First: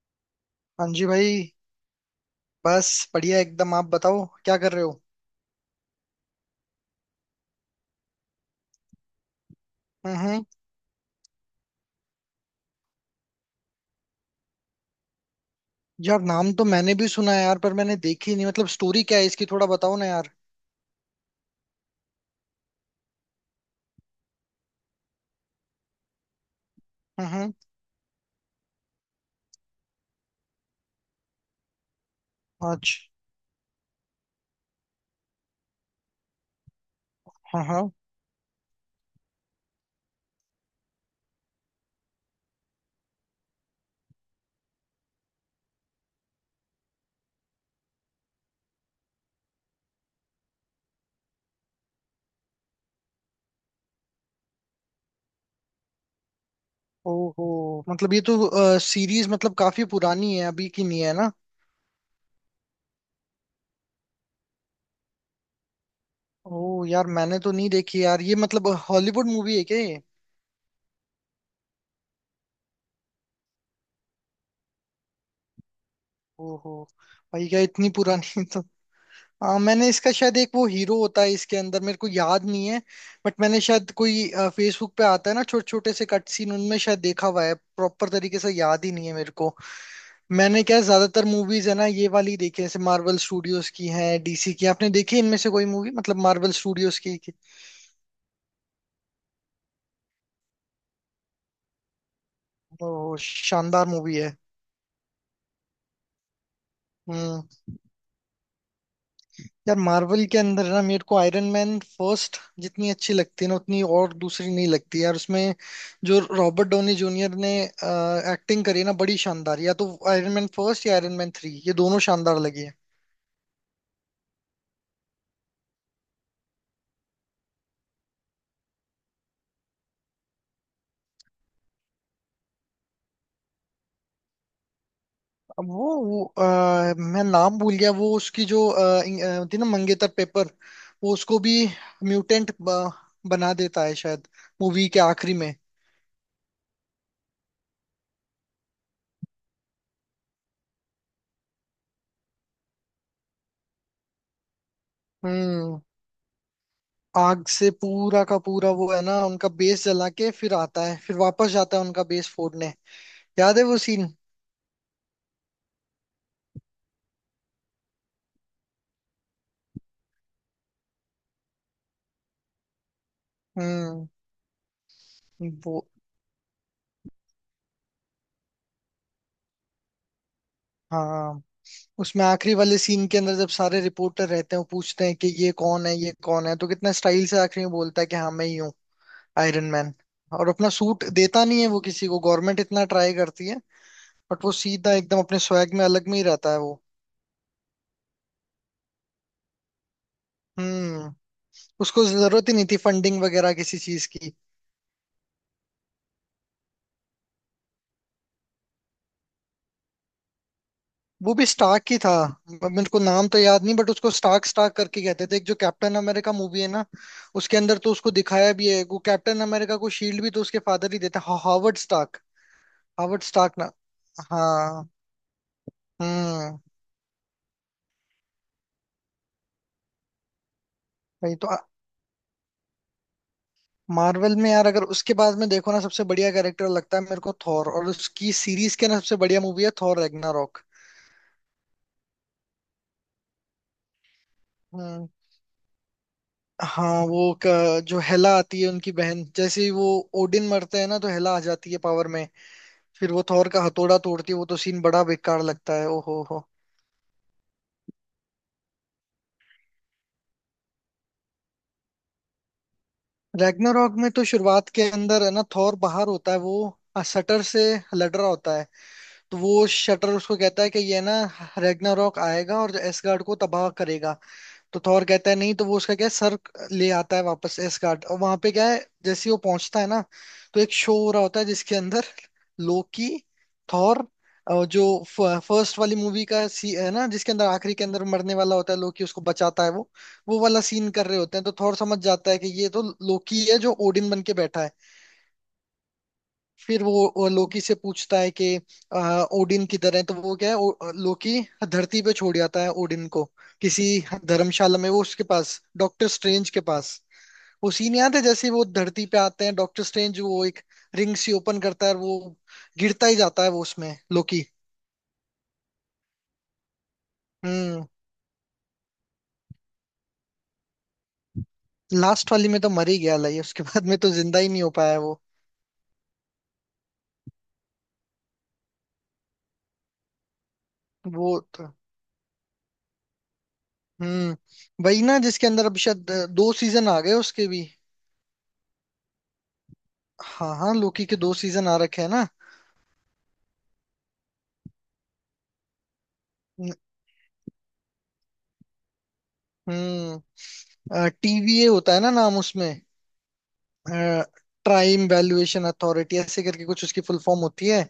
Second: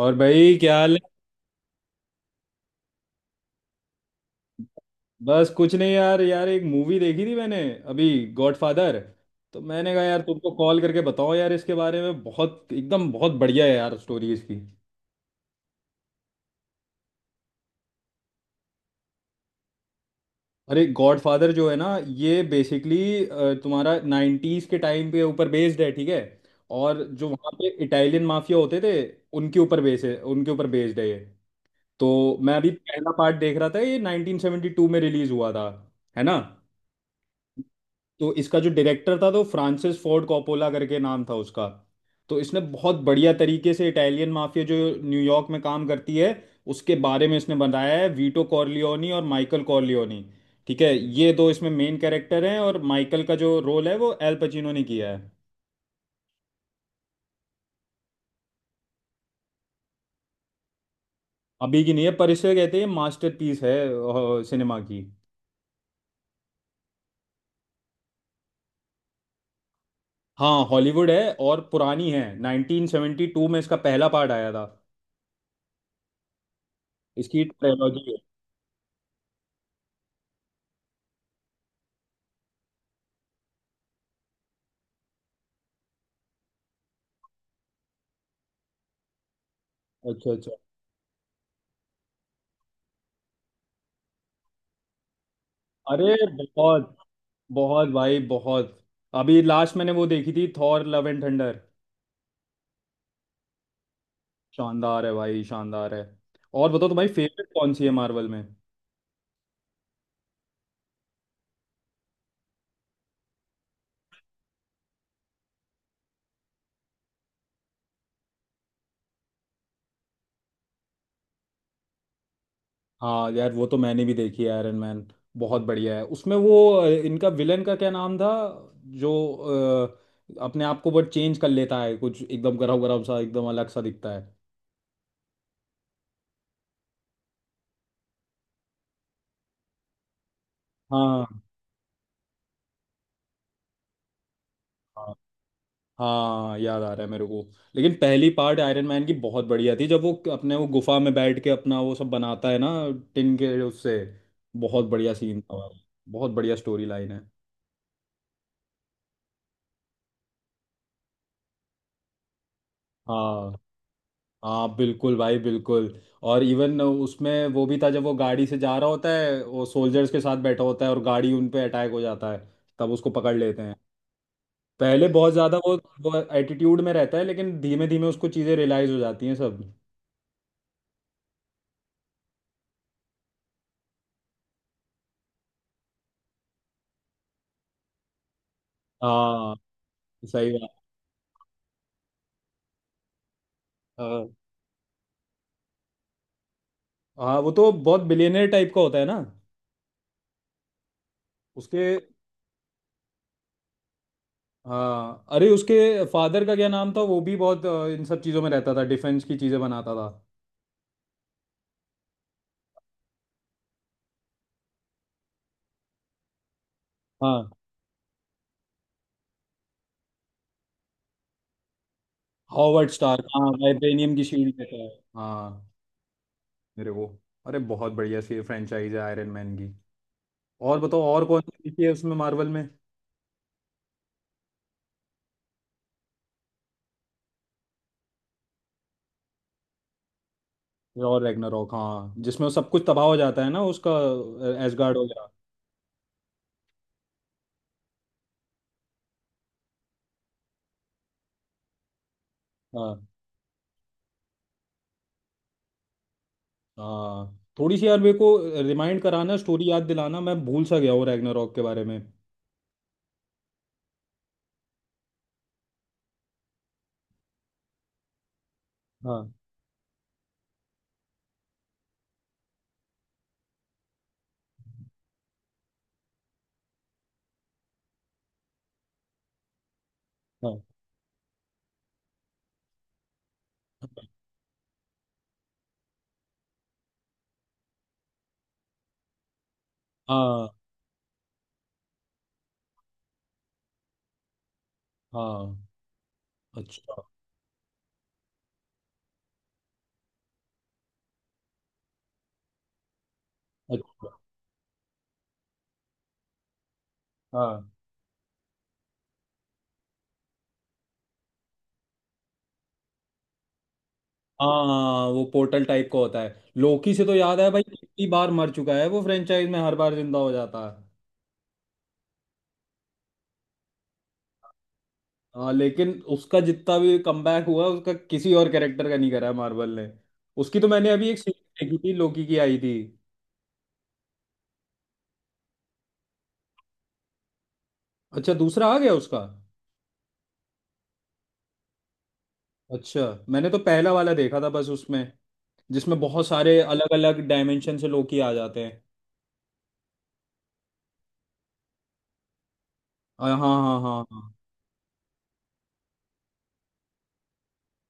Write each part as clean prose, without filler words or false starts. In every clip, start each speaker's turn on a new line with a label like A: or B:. A: और भाई, क्या हाल
B: हाँ जी
A: है?
B: भाई। बस बढ़िया एकदम, आप बताओ क्या कर रहे हो?
A: बस कुछ नहीं यार, यार एक मूवी देखी थी मैंने, अभी, गॉडफादर। तो मैंने कहा
B: हम्म
A: यार,
B: हम्म।
A: तुमको कॉल करके बताओ यार इसके बारे में, बहुत एकदम बहुत बढ़िया है यार, स्टोरी इसकी।
B: यार, नाम तो मैंने भी सुना है यार, पर मैंने देखी नहीं। मतलब स्टोरी क्या है इसकी, थोड़ा बताओ ना यार।
A: अरे, गॉडफादर जो है ना, ये बेसिकली तुम्हारा नाइन्टीज के टाइम पे ऊपर बेस्ड है, ठीक है। और जो
B: हम्म
A: वहाँ
B: हम्म।
A: पे इटालियन माफिया होते थे, उनके ऊपर बेस्ड है ये। तो मैं अभी
B: अच्छा।
A: पहला पार्ट देख रहा था, ये 1972 में रिलीज हुआ था, है ना।
B: हाँ हाँ।
A: तो इसका जो डायरेक्टर था, तो फ्रांसिस फोर्ड कोपोला करके नाम था उसका। तो इसने बहुत बढ़िया तरीके से इटालियन माफिया जो न्यूयॉर्क में काम करती है, उसके बारे में इसने बनाया है। वीटो कॉर्लियोनी और माइकल कॉर्लियोनी, ठीक है, ये दो इसमें मेन कैरेक्टर हैं, और माइकल का जो रोल है वो एल पचिनो ने किया है।
B: ओहो, मतलब ये तो सीरीज मतलब काफी पुरानी है, अभी की नहीं है ना?
A: अभी की नहीं है, पर इसे कहते हैं मास्टरपीस है सिनेमा की।
B: ओह यार, मैंने तो नहीं देखी यार ये, मतलब हॉलीवुड मूवी है क्या ये?
A: हाँ, हॉलीवुड है और पुरानी है, 1972 में इसका पहला पार्ट आया था।
B: ओहो।
A: इसकी
B: भाई, क्या इतनी
A: ट्रायोलॉजी है।
B: पुरानी! मैंने इसका शायद एक वो हीरो होता है इसके अंदर, मेरे को याद नहीं है। बट मैंने शायद कोई, फेसबुक पे आता है ना छोटे छोटे से कट सीन, उनमें शायद देखा हुआ है। प्रॉपर तरीके से याद ही नहीं है मेरे को।
A: अच्छा, अच्छा।
B: मैंने क्या है, ज्यादातर मूवीज है ना ये वाली देखी है, जैसे मार्वल स्टूडियोज की है, डीसी की आपने देखी है इनमें से कोई मूवी?
A: अरे,
B: मतलब मार्वल
A: बहुत,
B: स्टूडियोज की।
A: बहुत भाई, बहुत। अभी लास्ट मैंने वो देखी थी, थॉर लव एंड थंडर।
B: ओ, शानदार मूवी है।
A: शानदार है भाई, शानदार है। और बताओ तुम्हारी
B: हम्म।
A: फेवरेट कौन सी है मार्वल में?
B: यार, मार्वल के अंदर ना मेरे को आयरन मैन फर्स्ट जितनी अच्छी लगती है ना, उतनी और दूसरी नहीं लगती यार उसमें। जो रॉबर्ट डोनी जूनियर ने एक्टिंग करी ना बड़ी शानदार, या तो आयरन मैन फर्स्ट या आयरन मैन थ्री, ये दोनों शानदार लगी है।
A: हाँ यार, वो तो मैंने भी देखी है आयरन मैन, बहुत बढ़िया है। उसमें वो इनका विलन का क्या नाम था जो अपने आप को बट चेंज कर लेता है, कुछ एकदम गरम गरम सा, एकदम अलग सा दिखता है।
B: अब वो मैं नाम भूल गया, वो उसकी जो होती है ना, मंगेतर पेपर। वो उसको
A: हाँ,
B: भी म्यूटेंट बना देता है शायद, मूवी के
A: हाँ।
B: आखिरी में।
A: हाँ, याद आ रहा है मेरे को। लेकिन पहली पार्ट आयरन मैन की बहुत बढ़िया थी, जब वो अपने वो गुफा में बैठ के अपना वो सब बनाता है ना, टिन के उससे। बहुत बढ़िया सीन था
B: हम्म।
A: भाई, बहुत बढ़िया स्टोरी लाइन है।
B: आग से पूरा का पूरा वो है ना, उनका बेस जला के फिर आता है, फिर वापस जाता है उनका बेस फोड़ने।
A: हाँ,
B: याद है वो सीन?
A: हाँ बिल्कुल भाई, बिल्कुल। और इवन उसमें वो भी था, जब वो गाड़ी से जा रहा होता है, वो सोल्जर्स के साथ बैठा होता है और गाड़ी उन पे अटैक हो जाता है, तब उसको पकड़ लेते हैं।
B: हम्म।
A: पहले बहुत ज़्यादा
B: वो।
A: वो एटीट्यूड में रहता है, लेकिन धीमे धीमे उसको चीज़ें रियलाइज हो जाती हैं सब।
B: हाँ। उसमें आखिरी वाले सीन के अंदर जब सारे रिपोर्टर रहते हैं, वो पूछते हैं कि ये कौन है, ये कौन है, तो कितना स्टाइल से आखिरी में बोलता है कि हाँ, मैं ही हूँ
A: हाँ,
B: आयरन मैन। और
A: सही
B: अपना
A: बात।
B: सूट देता नहीं है वो किसी को, गवर्नमेंट इतना ट्राई करती है।
A: हाँ।
B: बट वो सीधा एकदम अपने स्वैग में, अलग में ही रहता है वो।
A: हाँ, वो तो बहुत बिलियनर टाइप का होता है ना,
B: हम्म।
A: उसके।
B: उसको जरूरत ही नहीं थी फंडिंग वगैरह किसी चीज की।
A: हाँ, अरे, उसके फादर का क्या नाम था? वो भी बहुत इन सब चीज़ों में रहता था, डिफेंस की चीज़ें बनाता था।
B: वो भी स्टार्क ही था। मेरे को नाम तो याद नहीं, बट उसको स्टार्क स्टार्क करके कहते थे, एक जो कैप्टन अमेरिका मूवी है ना।
A: हाँ,
B: उसके अंदर तो उसको दिखाया भी है, वो कैप्टन अमेरिका को शील्ड भी तो उसके फादर ही देते हैं, Howard Stark.
A: Howard
B: Howard
A: Stark, हाँ,
B: स्टार्क ना।
A: वाइब्रेनियम की शील्ड रहता है।
B: हाँ।
A: हाँ।
B: हम्म।
A: मेरे वो, अरे, बहुत बढ़िया सी फ्रेंचाइज है आयरन मैन की। और बताओ और
B: वही
A: कौन
B: तो।
A: सी देखी है उसमें मार्वल में?
B: मार्वल में यार अगर उसके बाद में देखो ना, सबसे बढ़िया कैरेक्टर लगता है मेरे को थॉर, और उसकी सीरीज के ना सबसे बढ़िया मूवी है थॉर रैग्नारोक।
A: और रैग्नारॉक, हाँ, जिसमें सब कुछ तबाह हो जाता है ना उसका, एसगार्ड
B: हम्म।
A: वगैरह।
B: हाँ, वो जो हेला आती है उनकी बहन, जैसे ही वो ओडिन मरते हैं ना, तो हेला आ जाती है पावर में। फिर
A: हाँ।
B: वो थॉर का हथौड़ा तोड़ती है, वो तो सीन बड़ा बेकार लगता है। ओहो हो।
A: हाँ, थोड़ी सी यार मेरे को रिमाइंड कराना, स्टोरी याद दिलाना, मैं भूल सा गया हूँ रैग्नारॉक के बारे में।
B: रैग्नारॉक में तो शुरुआत के अंदर है ना, थॉर बाहर होता है, वो शटर से लड़ रहा होता है।
A: हाँ,
B: तो वो शटर उसको कहता है कि ये ना रैग्नारॉक आएगा और एसगार्ड को तबाह करेगा। तो थॉर कहता है नहीं, तो वो उसका क्या है, सर ले आता है वापस एसगार्ड, और वहां पे क्या है जैसे ही वो पहुंचता है ना। तो
A: हाँ,
B: एक शो हो रहा होता है जिसके अंदर लोकी, थॉर, और जो फर्स्ट वाली मूवी का सी है ना, जिसके अंदर आखिरी के अंदर मरने वाला होता है लोकी, उसको बचाता है वो। वो
A: हाँ,
B: वाला सीन कर रहे होते हैं, तो थॉर समझ जाता है कि ये तो लोकी है जो ओडिन बन के बैठा है।
A: हाँ।
B: फिर
A: अच्छा,
B: वो लोकी से पूछता है कि ओडिन किधर है, तो वो क्या है लोकी धरती पे छोड़ जाता है ओडिन को किसी
A: अच्छा।
B: धर्मशाला में, वो उसके पास डॉक्टर स्ट्रेंज के पास।
A: हाँ।
B: वो सीन याद है जैसे वो धरती पे आते हैं, डॉक्टर स्ट्रेंज वो एक रिंग सी ओपन करता है, और वो गिरता ही जाता है वो उसमें लोकी।
A: हाँ, वो पोर्टल टाइप का होता है, लोकी से तो याद है भाई,
B: हम्म।
A: कितनी बार मर चुका है वो फ्रेंचाइज में, हर बार जिंदा हो जाता है।
B: लास्ट वाली में तो मर ही गया लाइए, उसके बाद में तो जिंदा ही नहीं हो पाया वो।
A: हाँ, लेकिन उसका जितना भी कमबैक हुआ, उसका किसी और कैरेक्टर का नहीं करा है मार्वल ने। उसकी तो मैंने अभी एक
B: वो
A: सीरीज
B: तो।
A: देखी थी, लोकी की आई थी।
B: हम्म। वही ना जिसके अंदर अभी शायद दो सीजन आ गए उसके भी।
A: अच्छा, दूसरा आ गया उसका?
B: हाँ हाँ, लोकी के दो सीजन आ रखे हैं ना।
A: अच्छा। मैंने तो पहला वाला देखा था बस, उसमें जिसमें बहुत सारे अलग अलग डायमेंशन से लोकी आ जाते हैं।
B: हम्म। टीवीए होता है ना नाम उसमें।
A: हाँ, हाँ, हाँ, हाँ।
B: टाइम वैल्यूएशन अथॉरिटी ऐसे करके कुछ उसकी फुल फॉर्म होती है,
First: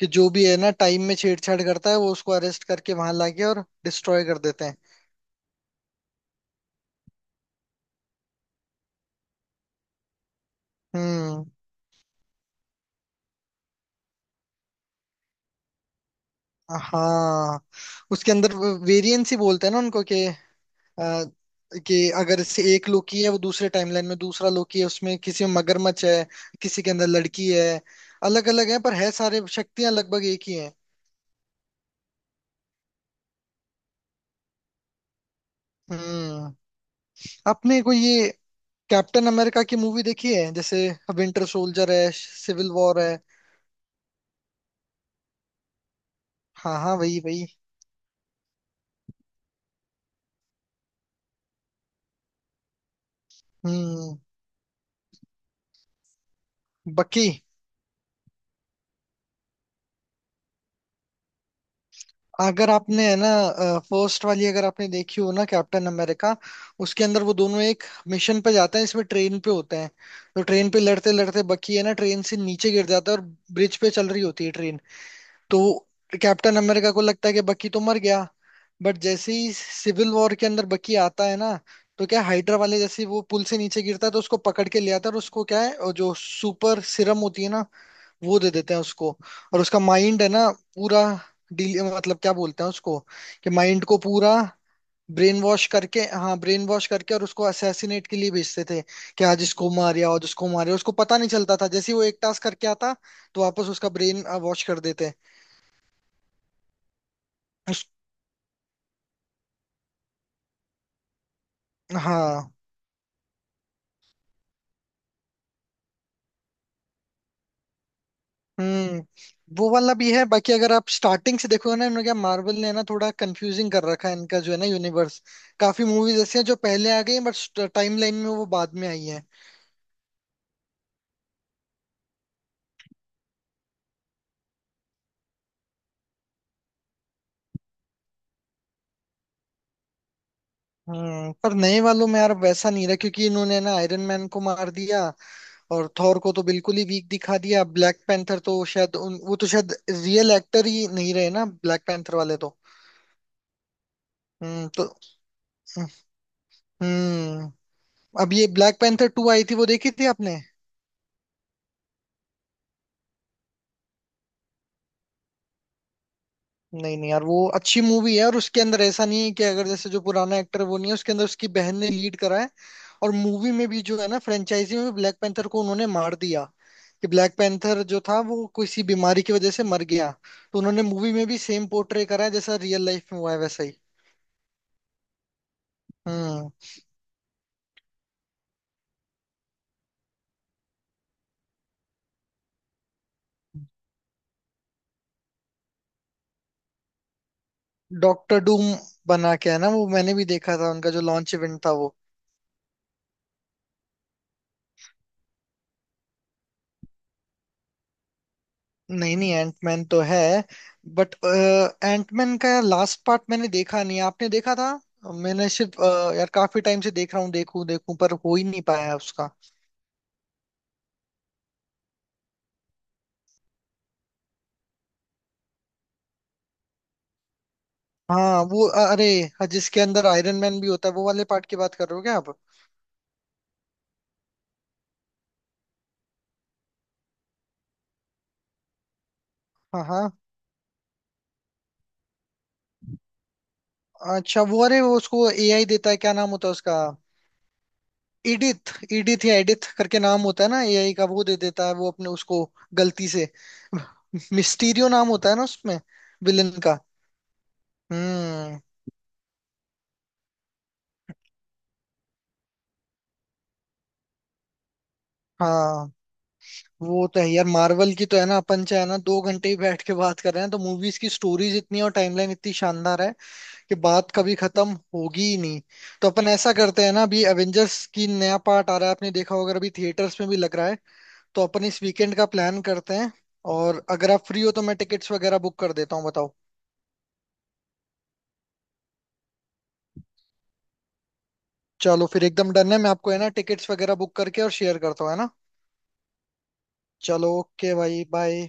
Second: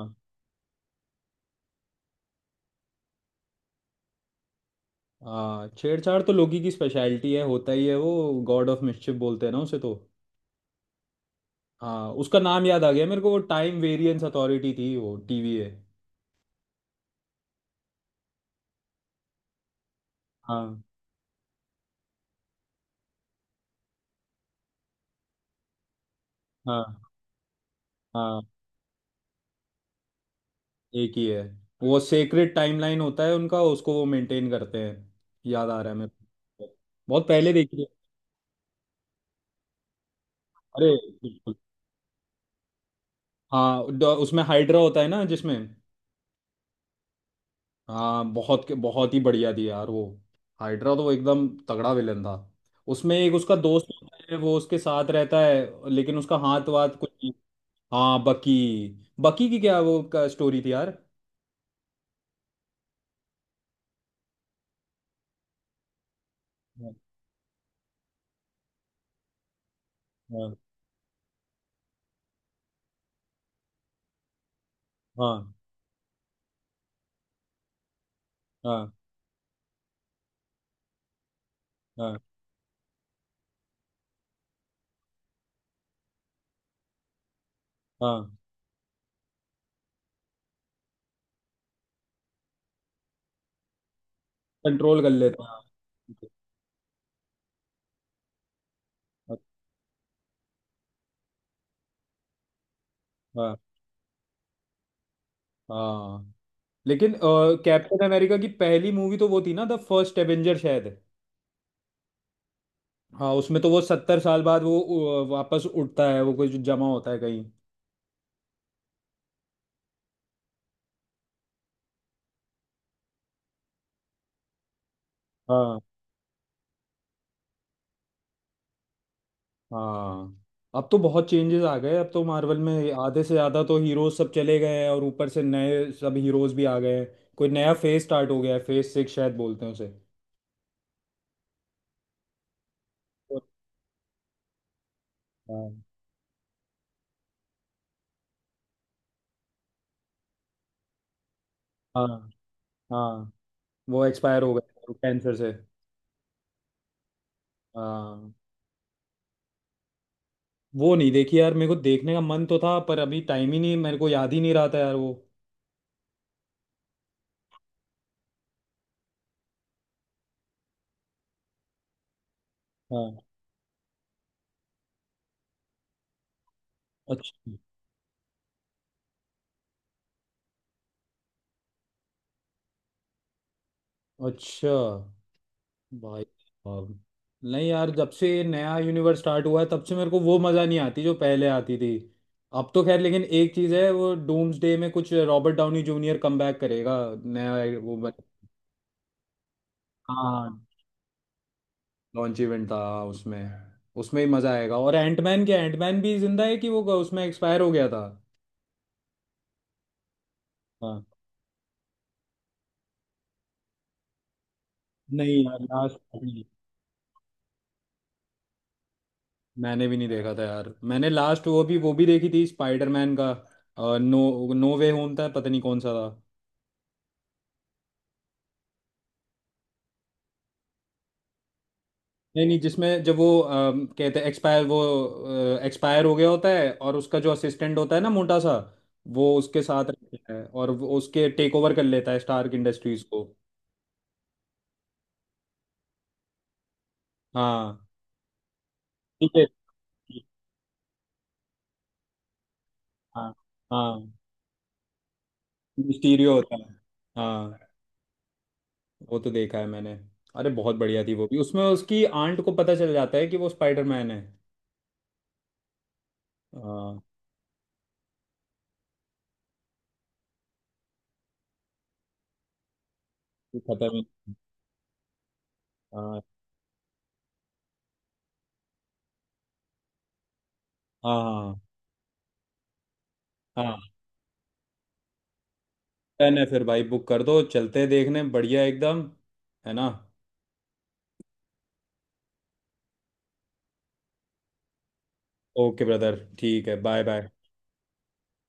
B: कि जो भी है ना टाइम में छेड़छाड़ करता है, वो उसको अरेस्ट करके वहां लाके और डिस्ट्रॉय कर देते हैं।
A: हाँ, छेड़छाड़ तो लोकी की स्पेशलिटी है, होता ही है वो। गॉड ऑफ मिस्chiफ बोलते हैं ना उसे तो।
B: हम्म।
A: हाँ, उसका नाम याद आ गया मेरे को, वो टाइम वेरियंस अथॉरिटी थी वो, टीवीए।
B: हाँ। उसके अंदर वेरिएंस ही बोलते हैं ना उनको
A: हाँ।
B: अ, कि अगर इससे एक लोकी है, वो दूसरे टाइमलाइन में दूसरा लोकी है, उसमें किसी में मगरमच्छ है, किसी के अंदर
A: हाँ।
B: लड़की है।
A: हाँ।
B: अलग अलग है, पर है सारे शक्तियां लगभग एक ही हैं।
A: एक ही है। वो सेक्रेट टाइमलाइन होता है उनका, उसको वो मेंटेन करते हैं, याद आ रहा है मेरे
B: हम्म।
A: को, बहुत पहले देखी
B: आपने
A: है।
B: कोई ये कैप्टन अमेरिका की मूवी देखी है, जैसे
A: अरे,
B: विंटर
A: बिल्कुल।
B: सोल्जर है, सिविल वॉर है?
A: हाँ, उसमें हाइड्रा होता है ना जिसमें।
B: हाँ हाँ, वही वही।
A: हाँ, बहुत, बहुत ही बढ़िया थी यार वो। हाइड्रा तो एकदम तगड़ा विलन था। उसमें एक उसका दोस्त
B: हम्म।
A: होता है वो उसके साथ रहता है, लेकिन उसका हाथ वाथ कुछ
B: बकी।
A: नहीं। हाँ, बकी। बकी की क्या वो का स्टोरी थी यार।
B: अगर आपने है ना फर्स्ट वाली अगर आपने देखी हो ना कैप्टन अमेरिका, उसके अंदर वो दोनों एक मिशन पे जाते हैं, इसमें ट्रेन पे होते हैं। तो
A: हाँ,
B: ट्रेन पे लड़ते लड़ते बकी है ना ट्रेन से नीचे गिर जाता है, और ब्रिज पे चल रही होती है ट्रेन।
A: हाँ,
B: तो कैप्टन अमेरिका को लगता है कि बकी तो मर गया।
A: हाँ,
B: बट जैसे ही सिविल वॉर के अंदर बकी आता है ना, तो
A: हाँ। हाँ।
B: क्या, हाइड्रा वाले जैसे ही वो पुल से नीचे गिरता है, तो उसको पकड़ के ले आता है, और उसको क्या है, और जो सुपर सिरम होती है ना।
A: हाँ।
B: वो दे देते हैं उसको, और उसका माइंड है ना पूरा डील, मतलब क्या बोलते हैं उसको, कि माइंड को पूरा
A: कंट्रोल कर
B: ब्रेन
A: लेता।
B: वॉश करके, हाँ, ब्रेन वॉश करके, और उसको असैसिनेट के लिए भेजते थे। कि
A: हाँ।
B: आज इसको मार या आज उसको मार, या उसको पता नहीं चलता था, जैसे ही वो एक टास्क करके आता तो
A: हाँ।
B: वापस उसका ब्रेन वॉश कर देते।
A: हाँ। लेकिन कैप्टन अमेरिका की पहली मूवी तो वो थी ना, द फर्स्ट एवेंजर शायद।
B: हाँ।
A: हाँ, उसमें तो वो सत्तर साल बाद वो वापस उठता है, वो कुछ जमा होता है कहीं।
B: हम्म। वो वाला भी है। बाकी अगर आप स्टार्टिंग से देखोगे ना, इन्होंने क्या मार्वल ने ना थोड़ा कंफ्यूजिंग कर रखा है इनका जो है ना यूनिवर्स।
A: हाँ।
B: काफी मूवीज ऐसी हैं जो पहले आ गई हैं, बट टाइमलाइन में वो बाद में आई हैं।
A: हाँ, अब तो बहुत चेंजेस आ गए, अब तो मार्वल में आधे से ज़्यादा तो हीरोज सब चले गए हैं, और ऊपर से नए सब हीरोज भी आ गए हैं। कोई नया फेज स्टार्ट हो गया है, फेज सिक्स शायद बोलते हैं उसे।
B: हम्म। पर नए वालों में यार वैसा नहीं रहा, क्योंकि इन्होंने ना आयरन मैन को मार दिया।
A: हाँ।
B: और थॉर को तो बिल्कुल ही वीक दिखा दिया। ब्लैक पैंथर तो शायद वो तो शायद रियल एक्टर ही नहीं रहे ना ब्लैक
A: हाँ।
B: पैंथर वाले तो।
A: हाँ, वो एक्सपायर हो
B: हम्म। तो
A: गए, कैंसर से।
B: हम्म।
A: हाँ।
B: अब ये ब्लैक पैंथर टू आई थी, वो देखी थी आपने?
A: वो नहीं देखी यार, मेरे को देखने का मन तो था पर अभी टाइम ही नहीं, मेरे को याद ही नहीं रहा था यार वो।
B: नहीं नहीं यार, वो अच्छी मूवी है। और उसके अंदर ऐसा नहीं है कि अगर जैसे जो पुराना एक्टर वो नहीं है, उसके अंदर उसकी बहन ने लीड करा है। और
A: हाँ।
B: मूवी में भी जो है ना, फ्रेंचाइजी में भी ब्लैक पैंथर को उन्होंने मार दिया। कि ब्लैक
A: अच्छा,
B: पैंथर जो था वो किसी बीमारी की वजह से मर गया। तो उन्होंने मूवी में भी सेम पोर्ट्रे करा है, जैसा रियल लाइफ में हुआ है वैसा ही।
A: अच्छा। भाई
B: हम्म।
A: साहब, नहीं यार, जब से ये नया यूनिवर्स स्टार्ट हुआ है, तब से मेरे को वो मज़ा नहीं आती जो पहले आती थी। अब तो खैर, लेकिन एक चीज़ है, वो डूम्सडे में कुछ रॉबर्ट डाउनी जूनियर कमबैक करेगा, नया। वो बन-
B: डॉक्टर डूम बना के है ना वो, मैंने भी देखा
A: हाँ,
B: था उनका जो लॉन्च इवेंट था वो।
A: लॉन्च इवेंट था, हाँ, उसमें उसमें ही मज़ा आएगा। और एंटमैन, क्या एंटमैन भी जिंदा है कि वो उसमें एक्सपायर हो गया था?
B: नहीं नहीं, एंटमैन तो है।
A: हाँ।
B: बट एंटमैन का लास्ट पार्ट मैंने देखा नहीं, आपने देखा था?
A: नहीं
B: मैंने
A: यार,
B: सिर्फ
A: लास्ट।
B: यार काफी टाइम से देख रहा हूँ, देखूं देखूं पर हो ही नहीं पाया उसका।
A: मैंने भी नहीं देखा था यार, मैंने लास्ट वो भी देखी थी, स्पाइडरमैन का नो नो वे होम था, पता नहीं कौन सा था।
B: हाँ वो अरे हाँ, जिसके अंदर आयरन मैन भी होता है वो वाले पार्ट की बात कर रहे हो क्या आप?
A: नहीं, नहीं, जिसमें जब वो कहते हैं एक्सपायर, वो एक्सपायर हो गया होता है, और उसका जो असिस्टेंट होता है ना, मोटा सा, वो उसके
B: हाँ
A: साथ
B: हाँ।
A: रहता है और वो उसके टेक ओवर कर लेता है स्टार्क इंडस्ट्रीज को।
B: अच्छा वो, अरे वो उसको एआई देता है, क्या नाम होता है उसका?
A: हाँ,
B: इडिथ इडिथ
A: ठीक
B: या
A: है।
B: एडिथ करके नाम होता है ना एआई का, वो दे देता है वो अपने उसको गलती से।
A: हाँ। हाँ,
B: मिस्टीरियो नाम होता है ना उसमें
A: मिस्टीरियो
B: विलन
A: होता है।
B: का।
A: हाँ,
B: हम्म।
A: वो तो देखा है मैंने। अरे, बहुत बढ़िया थी वो भी, उसमें उसकी आंट को पता चल जाता है कि वो स्पाइडरमैन है।
B: हाँ,
A: हाँ।
B: वो तो है यार। मार्वल की तो है ना, अपन चाहे ना 2 घंटे ही बैठ के बात कर रहे हैं, तो मूवीज की स्टोरीज इतनी और टाइमलाइन इतनी शानदार है
A: ये
B: कि
A: खतरनाक।
B: बात कभी खत्म होगी ही नहीं। तो
A: हाँ।
B: अपन ऐसा करते हैं ना, अभी एवेंजर्स की नया पार्ट आ रहा है, आपने देखा होगा अगर, अभी थिएटर्स में भी लग रहा है। तो
A: हाँ।
B: अपन इस वीकेंड का प्लान करते हैं,
A: हाँ,
B: और अगर आप फ्री हो तो मैं टिकट्स वगैरह बुक कर देता हूँ, बताओ।
A: डन है फिर भाई, बुक कर दो, चलते हैं देखने, बढ़िया एकदम, है ना।
B: चलो फिर एकदम डन है, मैं आपको है ना टिकट्स वगैरह बुक करके और शेयर करता हूँ, है ना।
A: ओके ब्रदर, ठीक है, बाय बाय।
B: चलो ओके भाई, बाय।